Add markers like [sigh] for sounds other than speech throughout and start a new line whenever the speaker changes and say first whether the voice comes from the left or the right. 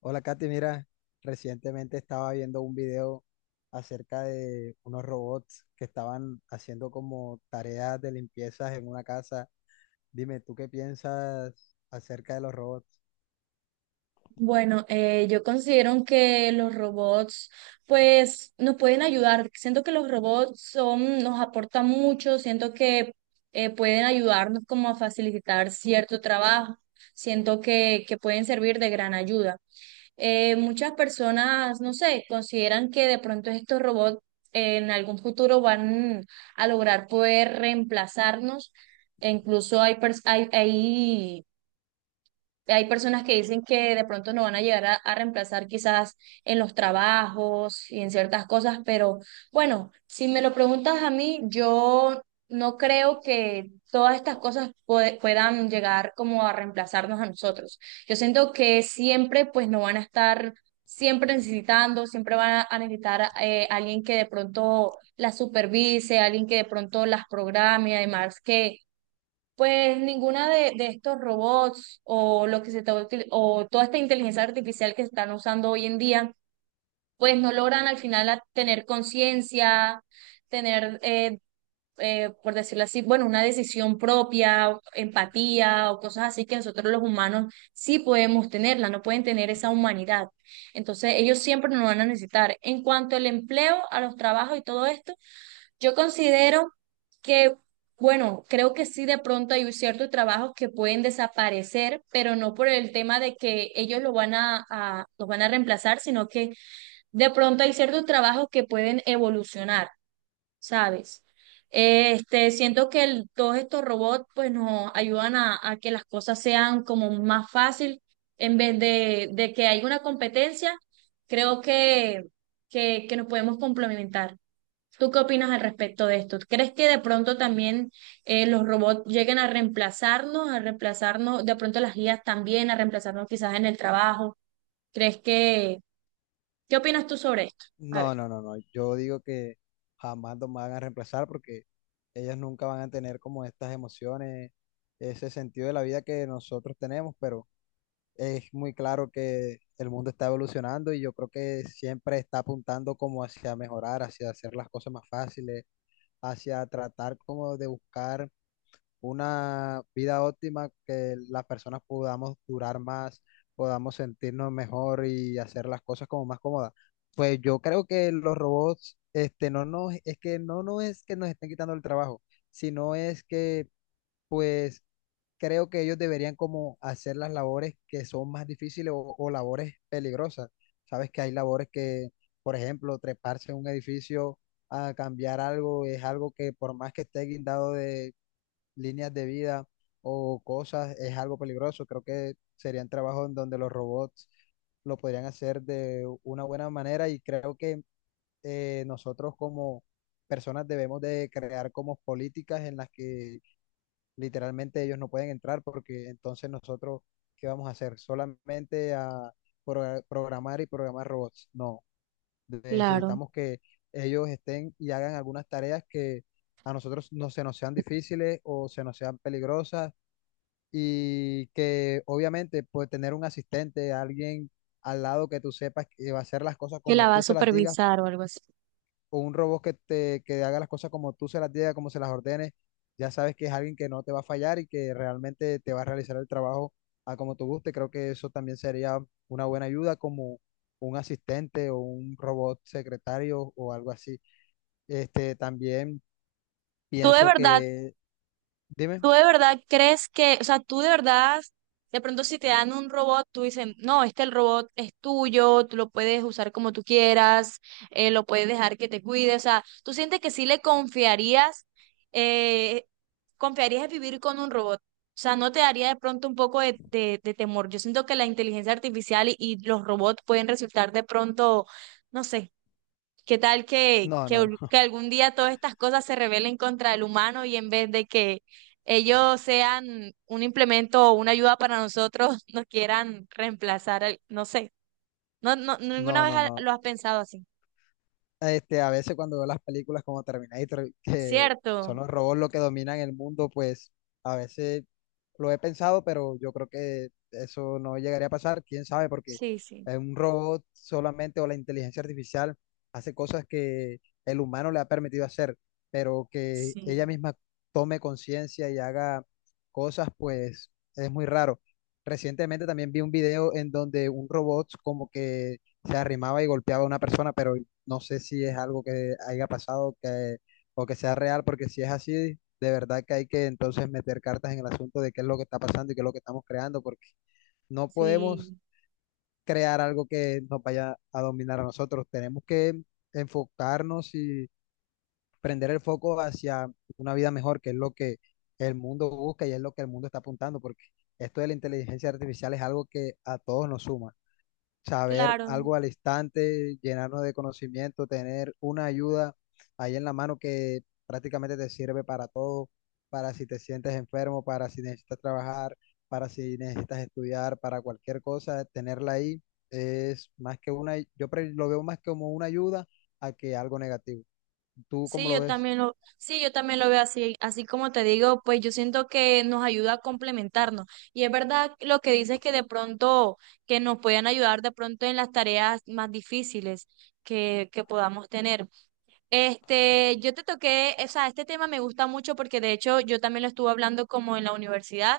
left: Hola, Katy. Mira, recientemente estaba viendo un video acerca de unos robots que estaban haciendo como tareas de limpiezas en una casa. Dime, ¿tú qué piensas acerca de los robots?
right: Bueno, yo considero que los robots, pues, nos pueden ayudar. Siento que los robots nos aportan mucho, siento que pueden ayudarnos como a facilitar cierto trabajo, siento que pueden servir de gran ayuda. Muchas personas, no sé, consideran que de pronto estos robots en algún futuro van a lograr poder reemplazarnos. E incluso hay hay personas que dicen que de pronto no van a llegar a reemplazar quizás en los trabajos y en ciertas cosas, pero bueno, si me lo preguntas a mí, yo no creo que todas estas cosas puedan llegar como a reemplazarnos a nosotros. Yo siento que siempre pues no van a estar siempre necesitando, siempre van a necesitar alguien que de pronto las supervise, alguien que de pronto las programe, además que pues ninguna de estos robots o lo que se está o toda esta inteligencia artificial que se están usando hoy en día, pues no logran al final tener conciencia, tener, por decirlo así, bueno, una decisión propia, o empatía o cosas así que nosotros los humanos sí podemos tenerla, no pueden tener esa humanidad. Entonces, ellos siempre nos van a necesitar. En cuanto al empleo, a los trabajos y todo esto, yo considero que, bueno, creo que sí de pronto hay ciertos trabajos que pueden desaparecer, pero no por el tema de que ellos lo van los van a reemplazar, sino que de pronto hay ciertos trabajos que pueden evolucionar, ¿sabes? Siento que todos estos robots pues nos ayudan a que las cosas sean como más fácil en vez de que haya una competencia, creo que nos podemos complementar. ¿Tú qué opinas al respecto de esto? ¿Crees que de pronto también los robots lleguen a reemplazarnos, de pronto las guías también, a reemplazarnos quizás en el trabajo? ¿Crees qué opinas tú sobre esto? A
left: No,
right: ver.
left: no, no, no. Yo digo que jamás los van a reemplazar porque ellos nunca van a tener como estas emociones, ese sentido de la vida que nosotros tenemos, pero es muy claro que el mundo está evolucionando y yo creo que siempre está apuntando como hacia mejorar, hacia hacer las cosas más fáciles, hacia tratar como de buscar una vida óptima que las personas podamos durar más, podamos sentirnos mejor y hacer las cosas como más cómodas. Pues yo creo que los robots, este, no nos, es que no, no es que nos estén quitando el trabajo, sino es que pues creo que ellos deberían como hacer las labores que son más difíciles o labores peligrosas. Sabes que hay labores que, por ejemplo, treparse en un edificio a cambiar algo es algo que por más que esté guindado de líneas de vida o cosas, es algo peligroso. Creo que serían trabajos en donde los robots lo podrían hacer de una buena manera y creo que nosotros como personas debemos de crear como políticas en las que literalmente ellos no pueden entrar porque entonces nosotros, ¿qué vamos a hacer? Solamente a programar y programar robots. No,
right: Claro.
left: necesitamos que ellos estén y hagan algunas tareas que a nosotros no se nos sean difíciles o se nos sean peligrosas y que obviamente pues tener un asistente, alguien al lado que tú sepas que va a hacer las cosas
right: Que
left: como
right: la va
left: tú
right: a
left: se las digas
right: supervisar o algo así.
left: o un robot que te que haga las cosas como tú se las digas, como se las ordenes, ya sabes que es alguien que no te va a fallar y que realmente te va a realizar el trabajo a como tú guste. Creo que eso también sería una buena ayuda como un asistente o un robot secretario o algo así. Este, también
right: ¿Tú de
left: pienso
right: verdad
left: que, dime,
right: ¿Tú de verdad crees que, o sea, tú de verdad, de pronto si te dan un robot, tú dices, no, este el robot es tuyo, tú lo puedes usar como tú quieras, lo puedes dejar que te cuide, o sea, ¿tú sientes que sí le confiarías, eh, confiarías en vivir con un robot? O sea, ¿no te daría de pronto un poco de temor? Yo siento que la inteligencia artificial y los robots pueden resultar de pronto, no sé. ¿Qué tal
left: no, no, no,
right: que
left: [laughs]
right: algún día todas estas cosas se rebelen contra el humano y en vez de que ellos sean un implemento o una ayuda para nosotros, [laughs] nos quieran reemplazar? No sé, no, no, ninguna
left: no,
right: vez
left: no, no.
right: lo has pensado así,
left: Este, a veces cuando veo las películas como Terminator, que son
right: ¿cierto?
left: los robots los que dominan el mundo, pues a veces lo he pensado, pero yo creo que eso no llegaría a pasar, quién sabe, porque
right: Sí, sí.
left: un robot solamente o la inteligencia artificial hace cosas que el humano le ha permitido hacer, pero que ella
right: Sí,
left: misma tome conciencia y haga cosas, pues es muy raro. Recientemente también vi un video en donde un robot como que se arrimaba y golpeaba a una persona, pero no sé si es algo que haya pasado que, o que sea real, porque si es así, de verdad que hay que entonces meter cartas en el asunto de qué es lo que está pasando y qué es lo que estamos creando, porque no podemos
right: sí,
left: crear algo que nos vaya a dominar a nosotros. Tenemos que enfocarnos y prender el foco hacia una vida mejor, que es lo que el mundo busca y es lo que el mundo está apuntando, porque esto de la inteligencia artificial es algo que a todos nos suma saber
right: claro.
left: algo al instante, llenarnos de conocimiento, tener una ayuda ahí en la mano que prácticamente te sirve para todo, para si te sientes enfermo, para si necesitas trabajar, para si necesitas estudiar, para cualquier cosa, tenerla ahí es más que una, yo lo veo más como una ayuda a que algo negativo. ¿Tú cómo
right: Sí,
left: lo
right: yo
left: ves?
right: también sí, yo también lo veo así, así como te digo, pues yo siento que nos ayuda a complementarnos. Y es verdad lo que dices que de pronto, que nos pueden ayudar de pronto en las tareas más difíciles que podamos tener. Yo te toqué, o sea, este tema me gusta mucho porque de hecho yo también lo estuve hablando como en la universidad,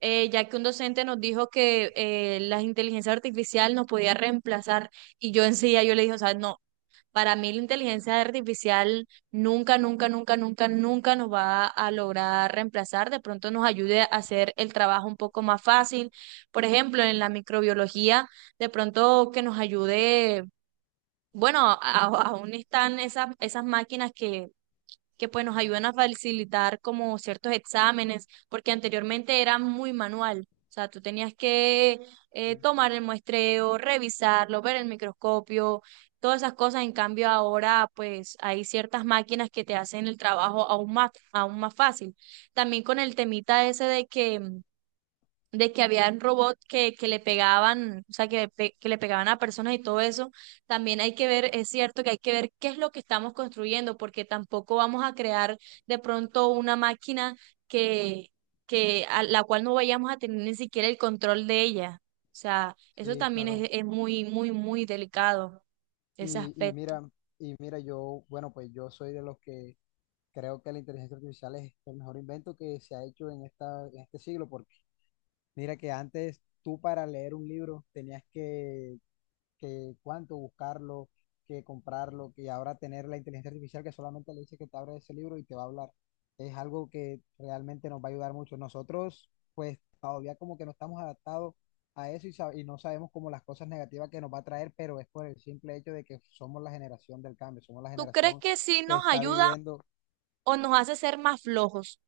right: ya que un docente nos dijo que la inteligencia artificial nos podía reemplazar y yo enseguida yo le dije, o sea, no. Para mí la inteligencia artificial nunca, nunca, nunca, nunca, nunca nos va a lograr reemplazar. De pronto nos ayude a hacer el trabajo un poco más fácil. Por ejemplo, en la microbiología, de pronto que nos ayude, bueno, aún están esas máquinas que pues nos ayudan a facilitar como ciertos exámenes, porque anteriormente era muy manual. O sea, tú tenías que
left: Sí,
right: tomar el muestreo, revisarlo, ver el microscopio, todas esas cosas. En cambio, ahora pues hay ciertas máquinas que te hacen el trabajo aún más fácil. También con el temita ese de que habían robots que le pegaban, o sea, que le pegaban a personas y todo eso, también hay que ver, es cierto que hay que ver qué es lo que estamos construyendo, porque tampoco vamos a crear de pronto una máquina que, que a la cual no vayamos a tener ni siquiera el control de ella. O sea, eso
left: sí,
right: también
left: claro.
right: es muy, muy, muy delicado, ese
left: Y
right: aspecto.
left: mira, yo, bueno, pues yo soy de los que creo que la inteligencia artificial es el mejor invento que se ha hecho en esta, en este siglo, porque mira que antes tú para leer un libro tenías que cuánto buscarlo, que comprarlo, que ahora tener la inteligencia artificial que solamente le dice que te abra ese libro y te va a hablar. Es algo que realmente nos va a ayudar mucho. Nosotros, pues todavía como que no estamos adaptados a eso y, y no sabemos como las cosas negativas que nos va a traer, pero es por el simple hecho de que somos la generación del cambio, somos la
right: ¿Tú crees
left: generación
right: que sí
left: que
right: nos
left: está
right: ayuda
left: viviendo.
right: o nos hace ser más flojos?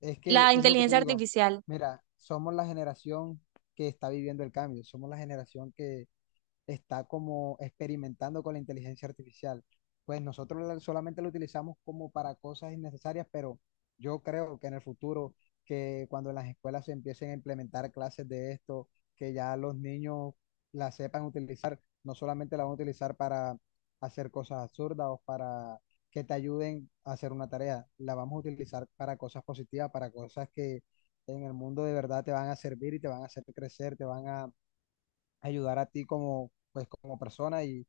left: Es que
right: La
left: es lo que te
right: inteligencia
left: digo.
right: artificial.
left: Mira, somos la generación que está viviendo el cambio, somos la generación que está como experimentando con la inteligencia artificial. Pues nosotros solamente lo utilizamos como para cosas innecesarias, pero yo creo que en el futuro, que cuando en las escuelas se empiecen a implementar clases de esto, que ya los niños la sepan utilizar, no solamente la van a utilizar para hacer cosas absurdas o para que te ayuden a hacer una tarea, la vamos a utilizar para cosas positivas, para cosas que en el mundo de verdad te van a servir y te van a hacer crecer, te van a ayudar a ti como como persona y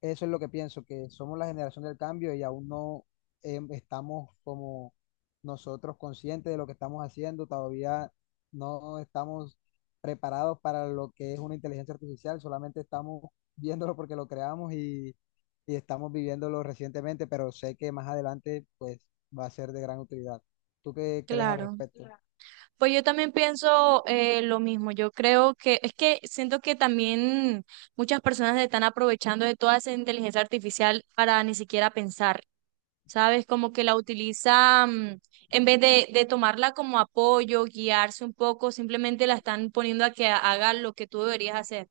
left: eso es lo que pienso, que somos la generación del cambio y aún no estamos como nosotros conscientes de lo que estamos haciendo, todavía no estamos preparados para lo que es una inteligencia artificial, solamente estamos viéndolo porque lo creamos y estamos viviéndolo recientemente, pero sé que más adelante pues va a ser de gran utilidad. ¿Tú qué crees al
right: Claro.
left: respecto? Claro.
right: Pues yo también pienso lo mismo. Yo creo que es que siento que también muchas personas se están aprovechando de toda esa inteligencia artificial para ni siquiera pensar, ¿sabes? Como que la utilizan, en vez de tomarla como apoyo, guiarse un poco, simplemente la están poniendo a que haga lo que tú deberías hacer.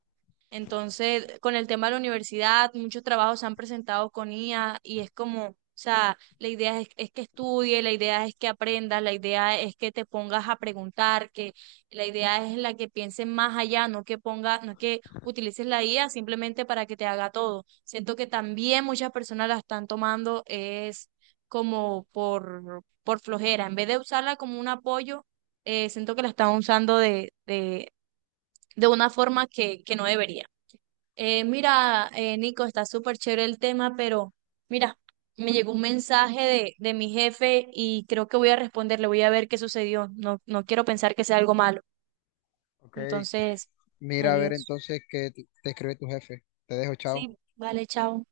right: Entonces, con el tema de la universidad, muchos trabajos se han presentado con IA y es como, o sea, la idea es que estudie, la idea es que aprendas, la idea es que te pongas a preguntar, que la idea es la que pienses más allá, no que ponga, no que utilices la IA simplemente para que te haga todo. Siento que también muchas personas la están tomando es como por flojera, en vez de usarla como un apoyo, siento que la están usando de una forma que no debería. Mira, Nico, está súper chévere el tema, pero mira, me llegó un mensaje de mi jefe y creo que voy a responderle, voy a ver qué sucedió. No, no quiero pensar que sea algo malo.
left: Ok,
right: Entonces,
left: mira a ver
right: adiós.
left: entonces qué te escribe tu jefe. Te dejo,
right: Sí,
left: chao.
right: vale, chao.